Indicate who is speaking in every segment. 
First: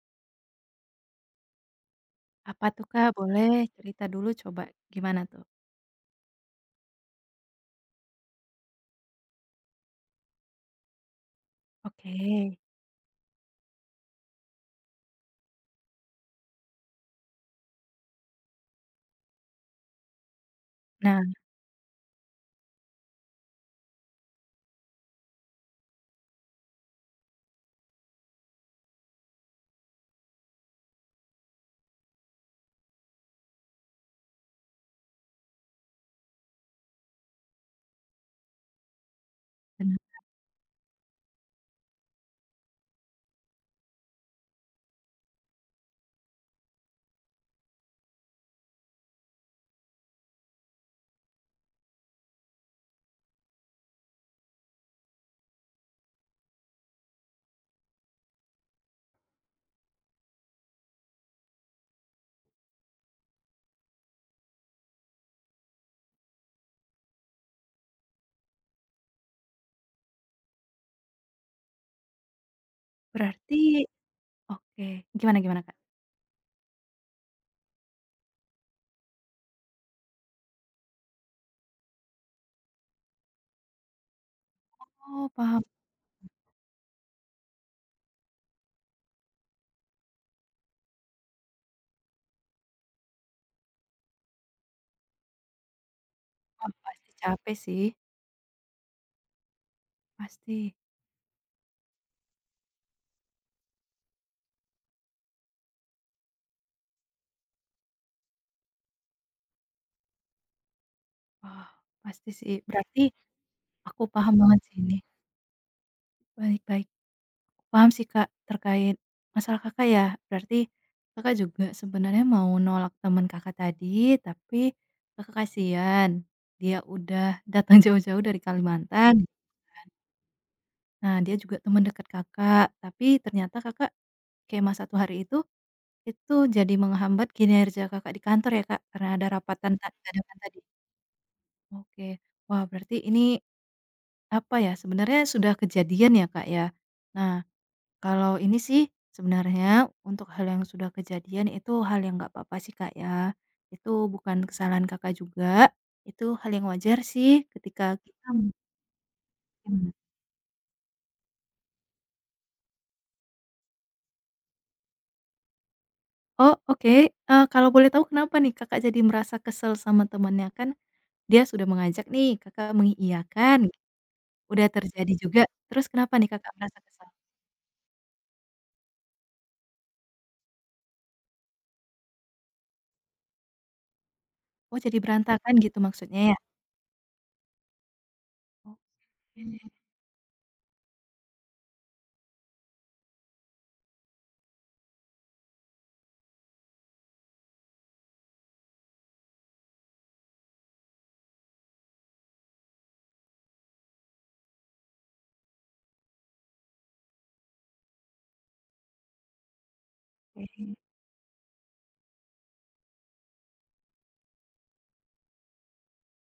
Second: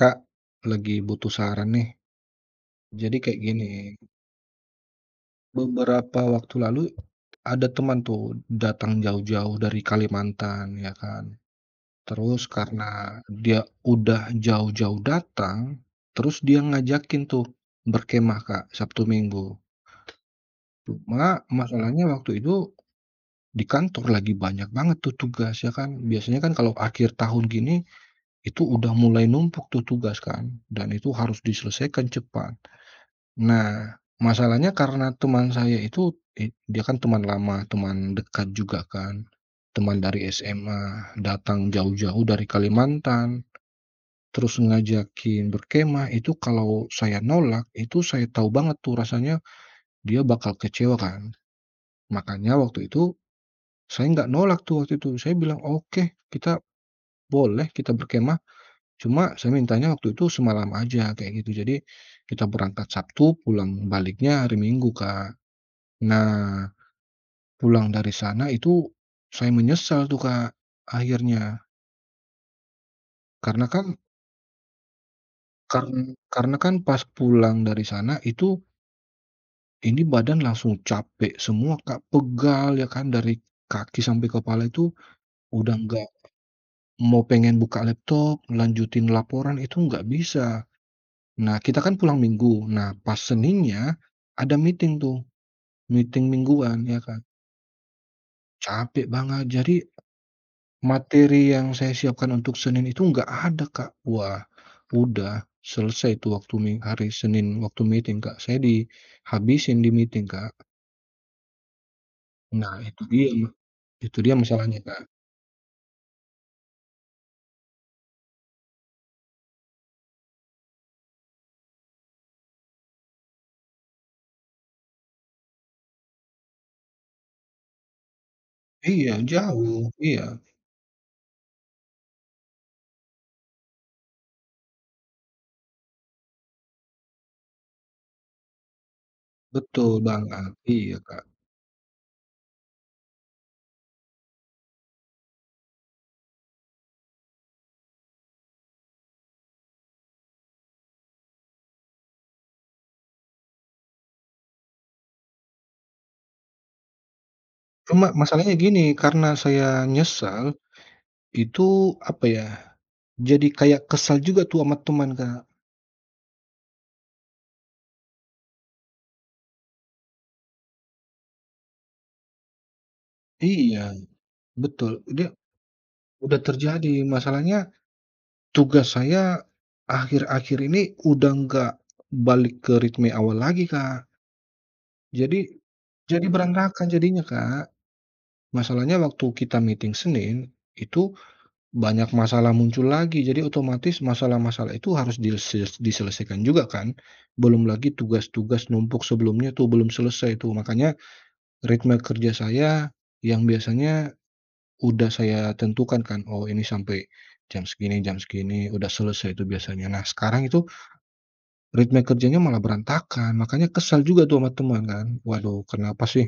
Speaker 1: Kak, lagi butuh saran nih.
Speaker 2: Apa tuh, Kak?
Speaker 1: Jadi kayak
Speaker 2: Boleh
Speaker 1: gini,
Speaker 2: cerita dulu coba, gimana tuh?
Speaker 1: beberapa waktu lalu ada teman tuh datang jauh-jauh dari Kalimantan, ya kan.
Speaker 2: Oke.
Speaker 1: Terus karena dia udah jauh-jauh datang, terus dia ngajakin tuh berkemah Kak, Sabtu Minggu.
Speaker 2: Nah,
Speaker 1: Cuma masalahnya waktu itu di kantor lagi banyak banget tuh tugas ya kan. Biasanya kan kalau akhir tahun gini itu udah mulai numpuk tuh tugas kan dan itu harus diselesaikan cepat. Nah, masalahnya karena teman saya itu, dia kan teman lama, teman dekat juga kan, teman
Speaker 2: bener.
Speaker 1: dari SMA, datang jauh-jauh dari Kalimantan, terus ngajakin berkemah, itu kalau saya nolak, itu saya tahu banget tuh rasanya dia bakal kecewa kan. Makanya waktu itu saya nggak nolak tuh waktu itu, saya bilang, "Oke, kita boleh, kita berkemah, cuma saya mintanya waktu itu semalam aja," kayak gitu. Jadi kita berangkat Sabtu, pulang baliknya hari Minggu, Kak. Nah, pulang dari sana itu saya menyesal tuh, Kak, akhirnya.
Speaker 2: Berarti
Speaker 1: Karena kan
Speaker 2: oke, gimana gimana, Kak?
Speaker 1: karena kan pas pulang dari sana itu, ini badan langsung capek semua, Kak, pegal ya kan dari kaki sampai kepala itu
Speaker 2: Oh, paham
Speaker 1: udah nggak mau pengen buka laptop, lanjutin laporan itu nggak bisa. Nah, kita kan pulang Minggu, nah pas Seninnya ada meeting tuh, meeting
Speaker 2: paham,
Speaker 1: mingguan ya
Speaker 2: pasti
Speaker 1: kan,
Speaker 2: capek sih,
Speaker 1: capek banget. Jadi
Speaker 2: pasti.
Speaker 1: materi yang saya siapkan untuk Senin itu nggak ada, Kak. Wah, udah selesai tuh waktu hari Senin waktu meeting, Kak. Saya dihabisin di meeting, Kak.
Speaker 2: Wah, pasti sih.
Speaker 1: Nah,
Speaker 2: Berarti
Speaker 1: itu dia ma
Speaker 2: aku
Speaker 1: itu dia
Speaker 2: paham banget sih
Speaker 1: masalahnya,
Speaker 2: ini.
Speaker 1: Kak.
Speaker 2: Baik baik. Paham sih, Kak, terkait masalah Kakak ya. Berarti Kakak juga sebenarnya mau nolak teman Kakak tadi, tapi Kakak kasihan, dia udah datang jauh-jauh dari
Speaker 1: Iya,
Speaker 2: Kalimantan.
Speaker 1: jauh. Iya,
Speaker 2: Nah, dia juga teman dekat Kakak, tapi ternyata Kakak kemah satu hari itu jadi menghambat kinerja Kakak di kantor ya, Kak? Karena ada rapatan ta
Speaker 1: betul
Speaker 2: dadakan
Speaker 1: banget.
Speaker 2: tadi?
Speaker 1: Iya, Kak.
Speaker 2: Oke. Wah, berarti ini, apa ya, sebenarnya sudah kejadian ya, Kak, ya? Nah, kalau ini sih sebenarnya untuk hal yang sudah kejadian itu hal yang nggak apa-apa sih, Kak, ya. Itu bukan kesalahan Kakak juga, itu hal yang wajar sih ketika
Speaker 1: Cuma
Speaker 2: kita.
Speaker 1: masalahnya gini, karena saya nyesal, itu apa ya, jadi kayak kesal juga tuh sama teman, Kak.
Speaker 2: Oh, oke, kalau boleh tahu kenapa nih Kakak jadi merasa kesel sama temannya? Kan dia sudah mengajak nih, Kakak mengiyakan,
Speaker 1: Iya,
Speaker 2: udah
Speaker 1: betul.
Speaker 2: terjadi
Speaker 1: Dia
Speaker 2: juga, terus kenapa nih
Speaker 1: udah
Speaker 2: Kakak merasa
Speaker 1: terjadi,
Speaker 2: kesel?
Speaker 1: masalahnya tugas saya akhir-akhir ini udah nggak balik ke ritme awal lagi, Kak.
Speaker 2: Oh, jadi
Speaker 1: Jadi
Speaker 2: berantakan gitu maksudnya ya?
Speaker 1: berantakan jadinya, Kak. Masalahnya waktu
Speaker 2: Oke,
Speaker 1: kita meeting Senin, itu banyak masalah muncul lagi. Jadi otomatis masalah-masalah itu harus diselesaikan juga kan. Belum lagi tugas-tugas numpuk sebelumnya tuh belum selesai tuh. Makanya ritme kerja saya yang biasanya udah saya tentukan kan, oh ini sampai jam segini udah selesai itu biasanya. Nah sekarang itu
Speaker 2: oke.
Speaker 1: ritme kerjanya malah berantakan, makanya kesal juga tuh sama teman kan, "Waduh kenapa sih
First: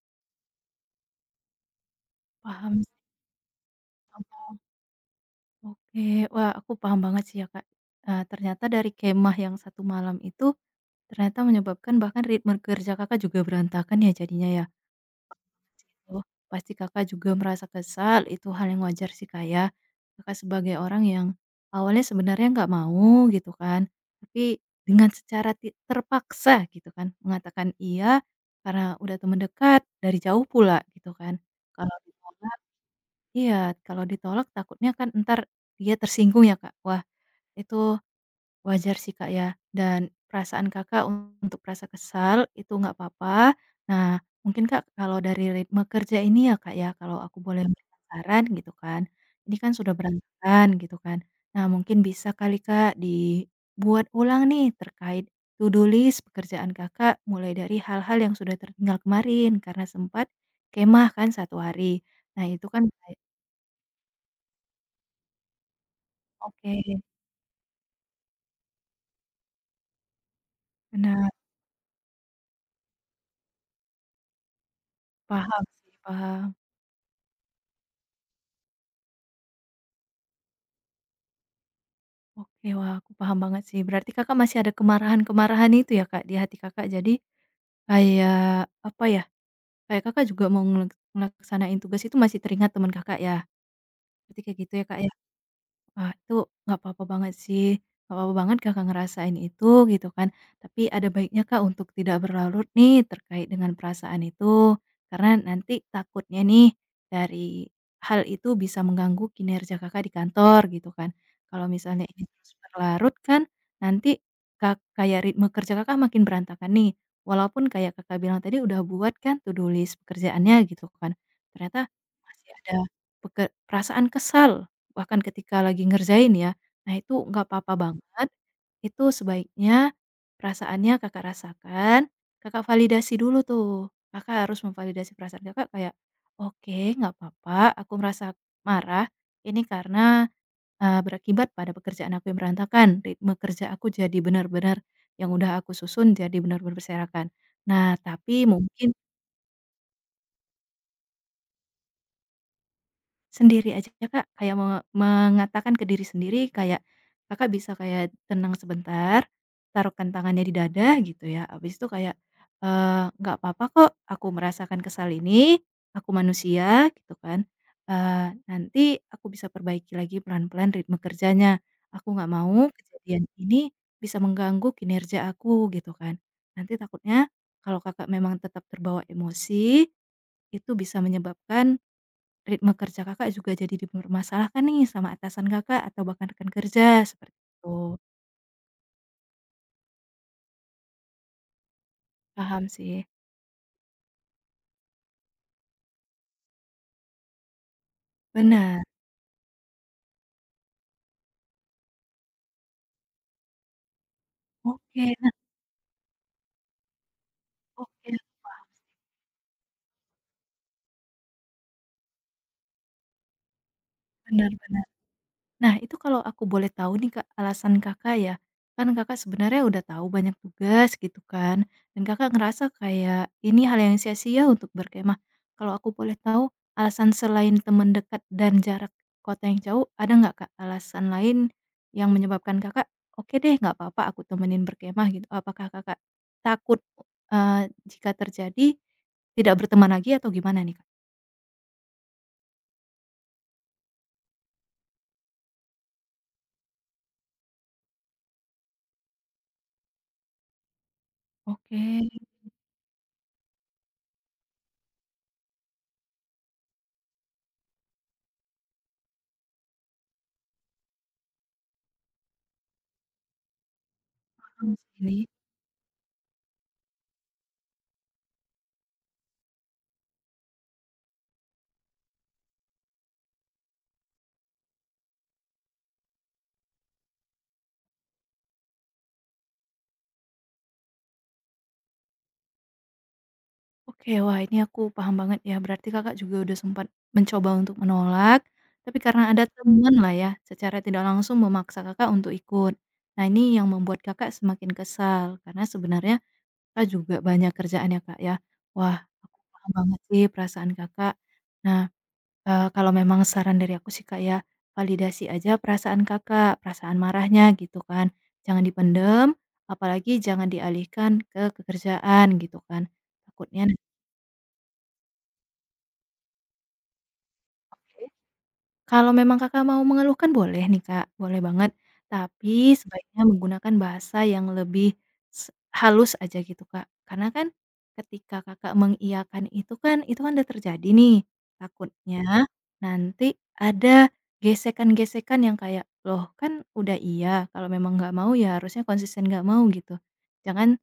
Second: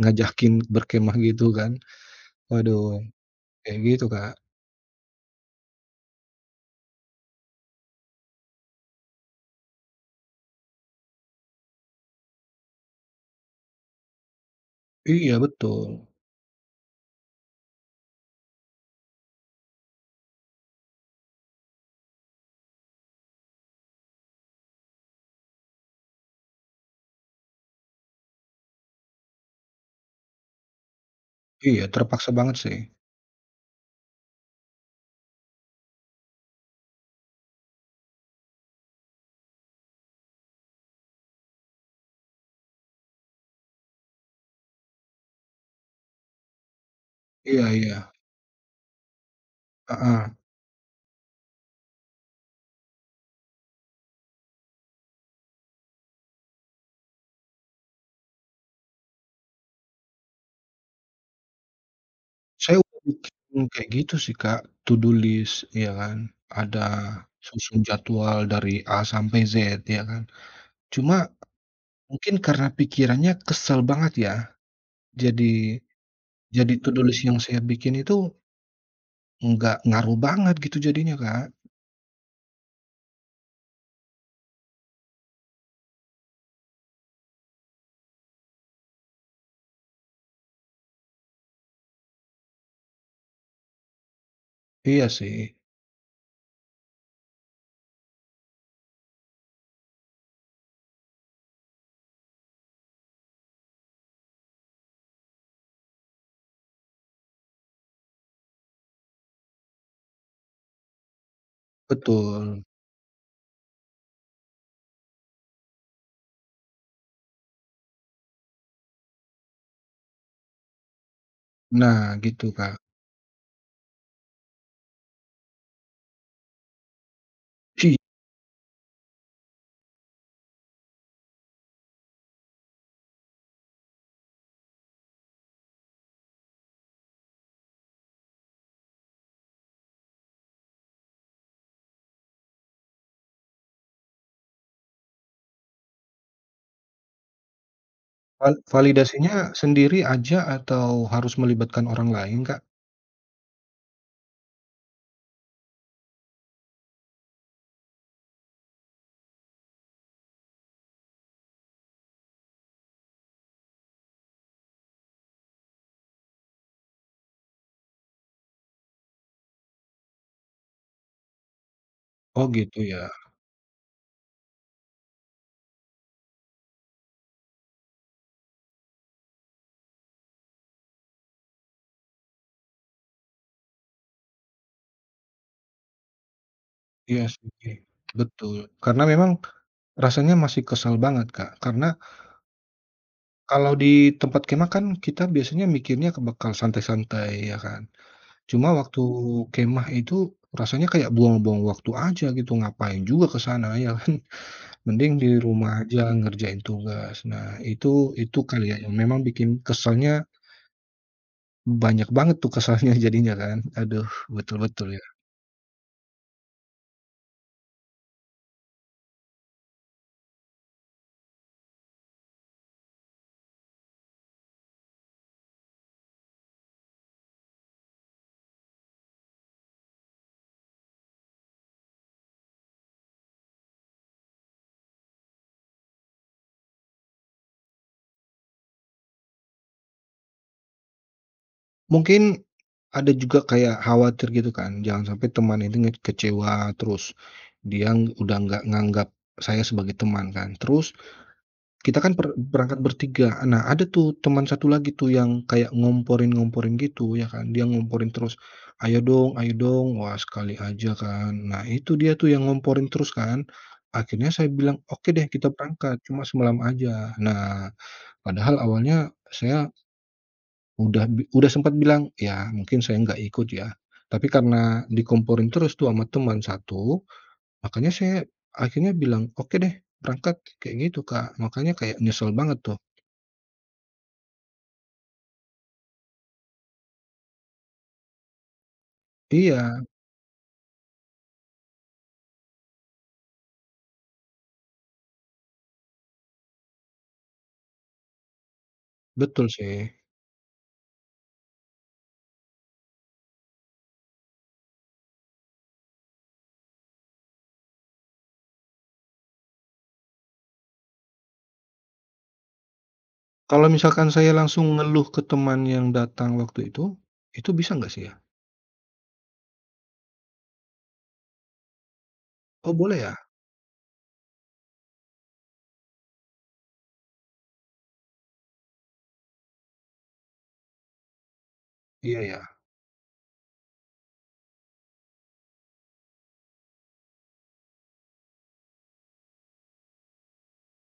Speaker 1: ngajakin berkemah gitu kan?"
Speaker 2: Paham
Speaker 1: Waduh,
Speaker 2: sih,
Speaker 1: kayak gitu, Kak.
Speaker 2: paham. Oke, wah aku paham banget sih ya, Kak, ternyata dari kemah yang satu malam itu ternyata menyebabkan bahkan ritme kerja Kakak juga berantakan ya jadinya ya?
Speaker 1: Iya betul,
Speaker 2: Oh, pasti Kakak juga merasa kesal, itu hal yang wajar sih Kak ya. Kakak sebagai orang yang awalnya sebenarnya nggak mau gitu kan, tapi dengan secara ti terpaksa gitu kan, mengatakan iya karena udah temen dekat, dari jauh pula gitu kan.
Speaker 1: iya
Speaker 2: Kalau
Speaker 1: terpaksa banget
Speaker 2: ditolak
Speaker 1: sih.
Speaker 2: iya, kalau ditolak takutnya kan entar dia tersinggung ya Kak. Wah, itu wajar sih, Kak, ya, dan perasaan Kakak untuk rasa kesal itu nggak apa-apa. Nah, mungkin, Kak, kalau dari ritme kerja ini ya, Kak, ya, kalau aku boleh
Speaker 1: Iya iya,
Speaker 2: memberikan saran gitu kan, ini kan sudah
Speaker 1: heeh.
Speaker 2: berantakan gitu kan. Nah, mungkin bisa kali, Kak, dibuat ulang nih terkait to do list pekerjaan Kakak mulai dari hal-hal yang sudah tertinggal kemarin karena sempat kemah kan satu hari. Nah, itu
Speaker 1: Saya
Speaker 2: kan
Speaker 1: udah
Speaker 2: kayak
Speaker 1: bikin kayak gitu sih, Kak, to do list ya kan,
Speaker 2: oke,
Speaker 1: ada susun jadwal dari A sampai Z ya kan. Cuma
Speaker 2: benar,
Speaker 1: mungkin karena pikirannya kesel banget ya,
Speaker 2: paham
Speaker 1: jadi
Speaker 2: sih, paham.
Speaker 1: to do list yang saya bikin itu nggak ngaruh banget gitu jadinya, Kak.
Speaker 2: Oke, wah aku paham banget sih. Berarti Kakak masih ada kemarahan-kemarahan itu ya, Kak, di hati Kakak. Jadi kayak apa ya, kayak Kakak juga mau ngelak ngelaksanain tugas itu masih teringat teman Kakak ya? Berarti kayak gitu ya, Kak,
Speaker 1: Iya
Speaker 2: ya?
Speaker 1: sih,
Speaker 2: Wah, itu nggak apa-apa banget sih, nggak apa-apa banget Kakak ngerasain itu gitu kan. Tapi ada baiknya Kak untuk tidak berlarut nih terkait dengan perasaan itu, karena nanti takutnya nih dari hal itu bisa mengganggu kinerja Kakak di kantor gitu kan. Kalau misalnya ini terus
Speaker 1: betul.
Speaker 2: berlarut kan nanti kak kayak ritme kerja Kakak makin berantakan nih. Walaupun kayak Kakak bilang tadi udah buat kan to do list pekerjaannya gitu kan. Ternyata
Speaker 1: Nah gitu,
Speaker 2: masih
Speaker 1: Kak.
Speaker 2: ada peke perasaan kesal bahkan ketika lagi ngerjain ya. Nah itu nggak apa-apa
Speaker 1: Iya,
Speaker 2: banget, itu sebaiknya perasaannya Kakak rasakan, Kakak validasi dulu tuh. Kakak harus memvalidasi perasaan Kakak kayak, "Oke nggak apa-apa aku merasa marah, ini karena, berakibat pada pekerjaan aku yang berantakan, ritme kerja aku jadi benar-benar yang udah aku susun jadi benar-benar berserakan." Nah tapi mungkin
Speaker 1: validasinya sendiri aja atau harus melibatkan orang lain, Kak?
Speaker 2: sendiri aja ya, Kak, kayak me mengatakan ke diri sendiri kayak, Kakak bisa kayak tenang sebentar, taruhkan tangannya di dada gitu ya, habis itu kayak, "Nggak apa-apa kok aku merasakan kesal ini, aku manusia," gitu kan, "nanti aku bisa perbaiki lagi pelan-pelan ritme kerjanya, aku nggak
Speaker 1: Oh
Speaker 2: mau
Speaker 1: gitu ya?
Speaker 2: kejadian ini bisa mengganggu kinerja aku," gitu kan. Nanti takutnya kalau Kakak memang tetap terbawa emosi, itu bisa menyebabkan ritme kerja Kakak juga jadi dipermasalahkan nih sama atasan Kakak atau bahkan rekan kerja,
Speaker 1: Iya
Speaker 2: seperti
Speaker 1: sih,
Speaker 2: itu.
Speaker 1: betul. Karena memang rasanya masih kesal banget, Kak. Karena
Speaker 2: Paham sih.
Speaker 1: kalau di tempat kemah kan kita biasanya mikirnya ke bekal santai-santai ya kan. Cuma
Speaker 2: Benar.
Speaker 1: waktu kemah itu rasanya kayak buang-buang waktu aja gitu, ngapain juga ke sana ya kan?
Speaker 2: Oke,
Speaker 1: Mending di
Speaker 2: nah
Speaker 1: rumah aja ngerjain tugas. Nah,
Speaker 2: oke, aku
Speaker 1: itu kali
Speaker 2: paham.
Speaker 1: ya yang memang bikin keselnya banyak banget tuh keselnya jadinya kan. Aduh,
Speaker 2: Benar benar.
Speaker 1: betul-betul ya.
Speaker 2: Nah, itu kalau aku boleh tahu nih, Kak, alasan Kakak ya, kan Kakak sebenarnya udah tahu banyak tugas gitu kan, dan Kakak ngerasa kayak ini hal yang sia-sia untuk berkemah. Kalau aku boleh tahu, alasan selain teman dekat dan jarak kota yang jauh, ada nggak, Kak, alasan lain yang menyebabkan Kakak, "Oke deh, nggak apa-apa aku temenin berkemah," gitu? Apakah Kakak takut, eee, jika terjadi tidak berteman lagi atau gimana nih, Kak?
Speaker 1: Mungkin ada juga kayak khawatir gitu kan, jangan sampai teman itu kecewa terus. Udah nggak nganggap saya sebagai teman kan. Terus kita kan
Speaker 2: Oke,
Speaker 1: berangkat bertiga. Nah, ada tuh teman satu lagi tuh yang kayak ngomporin-ngomporin gitu ya kan, dia ngomporin terus, "Ayo dong ayo dong." Wah, sekali aja kan. Nah, itu dia tuh yang ngomporin terus kan. Akhirnya saya
Speaker 2: paham
Speaker 1: bilang,
Speaker 2: sih
Speaker 1: "Oke
Speaker 2: ini.
Speaker 1: deh kita berangkat, cuma semalam aja." Nah, padahal awalnya saya udah sempat bilang, "Ya mungkin saya nggak ikut ya." Tapi karena dikomporin terus tuh sama teman satu, makanya saya akhirnya bilang, "Oke deh berangkat," kayak gitu, Kak. Makanya kayak nyesel banget tuh.
Speaker 2: Oke, wah ini aku paham banget ya, berarti Kakak juga udah sempat mencoba untuk menolak, tapi karena ada
Speaker 1: Iya,
Speaker 2: teman lah ya, secara tidak langsung memaksa Kakak untuk ikut. Nah ini yang membuat Kakak semakin kesal, karena sebenarnya Kakak juga banyak kerjaan ya Kak ya. Wah, aku
Speaker 1: betul
Speaker 2: paham
Speaker 1: sih.
Speaker 2: banget sih perasaan Kakak. Nah, kalau memang saran dari aku sih Kak ya, validasi aja perasaan Kakak, perasaan marahnya gitu kan. Jangan dipendem apalagi jangan dialihkan ke pekerjaan gitu kan, takutnya
Speaker 1: Kalau misalkan saya langsung ngeluh ke teman yang datang waktu itu bisa nggak
Speaker 2: nanti.
Speaker 1: sih ya?
Speaker 2: Kalau memang Kakak mau mengeluhkan boleh nih Kak, boleh banget,
Speaker 1: Oh
Speaker 2: tapi
Speaker 1: boleh ya?
Speaker 2: sebaiknya menggunakan bahasa yang lebih s halus aja gitu Kak. Karena kan ketika Kakak mengiyakan itu kan udah terjadi nih, takutnya
Speaker 1: Iya ya?
Speaker 2: nanti ada gesekan-gesekan yang kayak, "Loh kan udah iya, kalau memang nggak mau ya harusnya konsisten nggak mau," gitu. Jangan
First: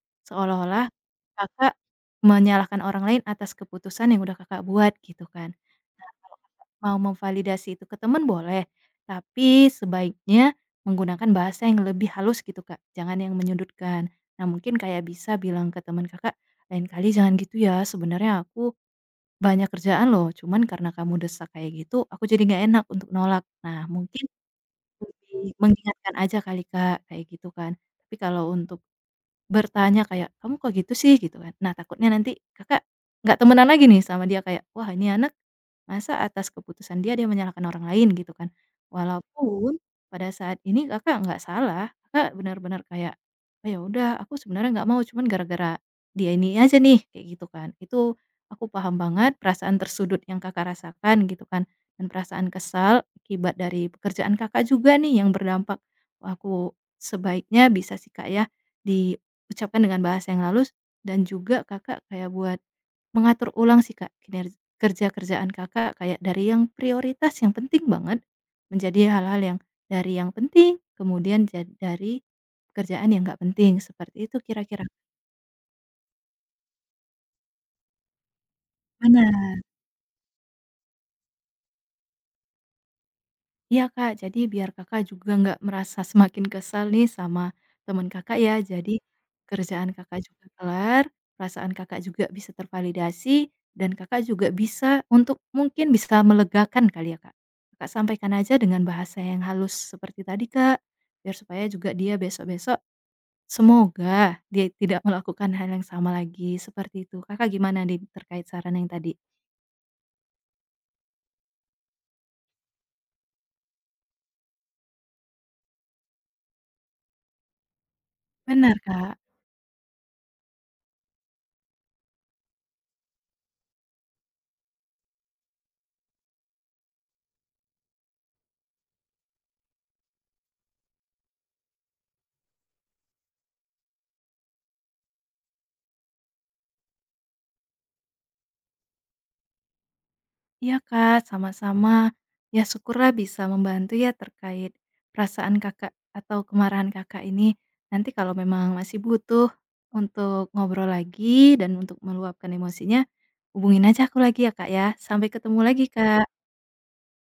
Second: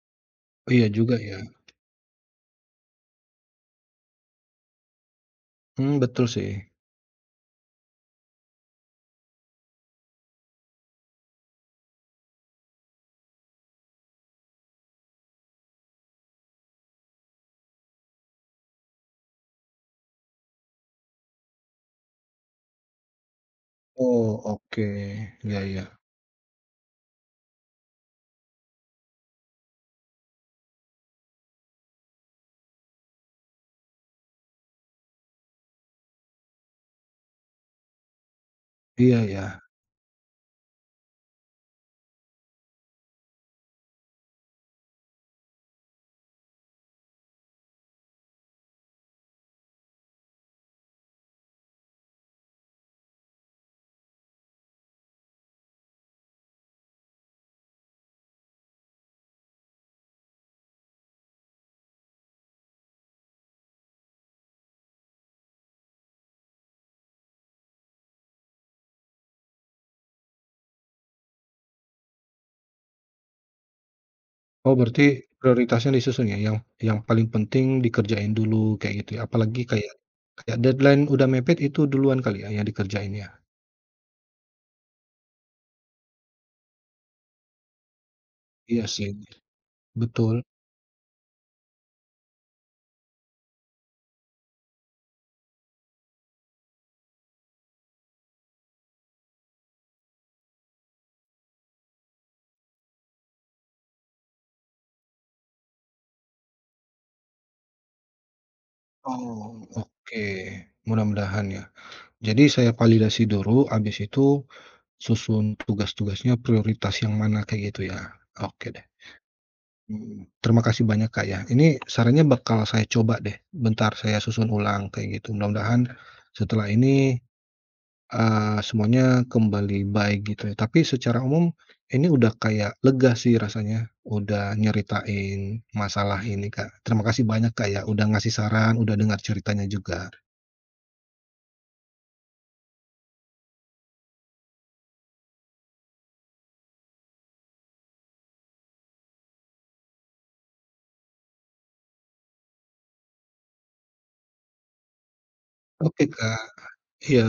Speaker 1: Oh
Speaker 2: seolah-olah
Speaker 1: iya juga ya?
Speaker 2: Kakak menyalahkan orang lain atas keputusan yang udah Kakak buat gitu kan.
Speaker 1: Hmm
Speaker 2: Nah,
Speaker 1: betul sih.
Speaker 2: mau memvalidasi itu ke teman boleh, tapi sebaiknya menggunakan bahasa yang lebih halus gitu, Kak, jangan yang menyudutkan. Nah, mungkin kayak bisa bilang ke teman Kakak, "Lain kali jangan gitu ya, sebenarnya aku banyak kerjaan loh, cuman karena kamu desak kayak gitu, aku jadi nggak enak untuk nolak." Nah, mungkin
Speaker 1: Oh oke,
Speaker 2: lebih
Speaker 1: iya iya.
Speaker 2: mengingatkan aja kali, Kak, kayak gitu kan. Tapi kalau untuk bertanya kayak, "Kamu kok gitu sih?" Gitu kan. Nah, takutnya nanti Kakak nggak temenan lagi nih sama dia kayak, "Wah, ini anak, masa atas keputusan dia, dia menyalahkan orang lain gitu kan.
Speaker 1: Iya ya.
Speaker 2: Walaupun pada saat ini Kakak nggak salah, Kakak benar-benar kayak, "Oh ya udah aku sebenarnya nggak mau, cuman gara-gara dia ini aja nih," kayak gitu kan. Itu aku paham banget perasaan tersudut yang Kakak rasakan gitu kan, dan perasaan kesal akibat dari pekerjaan Kakak juga nih yang berdampak. Wah aku sebaiknya bisa sih Kak ya diucapkan dengan bahasa yang halus dan juga Kakak kayak buat mengatur ulang sih Kak kinerja kerja-kerjaan Kakak kayak dari yang prioritas yang penting banget, menjadi hal-hal yang dari yang penting, kemudian jad dari pekerjaan yang nggak penting, seperti itu
Speaker 1: Oh
Speaker 2: kira-kira,
Speaker 1: berarti prioritasnya disusun ya, yang paling penting dikerjain dulu kayak gitu ya,
Speaker 2: mana?
Speaker 1: apalagi kayak kayak deadline udah mepet itu duluan kali ya yang dikerjain ya?
Speaker 2: Iya Kak, jadi biar Kakak juga nggak merasa semakin kesal nih sama teman Kakak ya,
Speaker 1: Iya
Speaker 2: jadi
Speaker 1: sih,
Speaker 2: kerjaan Kakak
Speaker 1: betul.
Speaker 2: juga kelar, perasaan Kakak juga bisa tervalidasi, dan Kakak juga bisa untuk mungkin bisa melegakan kali ya Kak. Kakak sampaikan aja dengan bahasa yang halus seperti tadi Kak, biar supaya juga dia besok-besok semoga dia tidak melakukan hal yang sama lagi, seperti itu. Kakak gimana nih terkait saran yang tadi?
Speaker 1: Oh oke, mudah-mudahan ya. Jadi saya validasi dulu habis itu susun tugas-tugasnya, prioritas yang mana, kayak gitu ya? Oke
Speaker 2: Benar
Speaker 1: deh,
Speaker 2: Kak.
Speaker 1: mhm. Terima kasih banyak, Kak, ya. Ini sarannya bakal saya coba deh, bentar saya susun ulang kayak gitu. Mudah-mudahan setelah ini, semuanya kembali baik gitu ya. Tapi secara umum ini udah kayak lega sih rasanya, udah nyeritain masalah ini, Kak. Terima kasih banyak, Kak, ya, udah ngasih saran, udah dengar ceritanya juga.
Speaker 2: Iya Kak, sama-sama. Ya syukurlah bisa membantu ya terkait perasaan Kakak atau kemarahan Kakak ini. Nanti kalau memang masih butuh untuk ngobrol lagi dan untuk meluapkan emosinya, hubungin aja aku lagi ya Kak ya. Sampai ketemu lagi
Speaker 1: Oke, Kak,
Speaker 2: Kak.
Speaker 1: iya.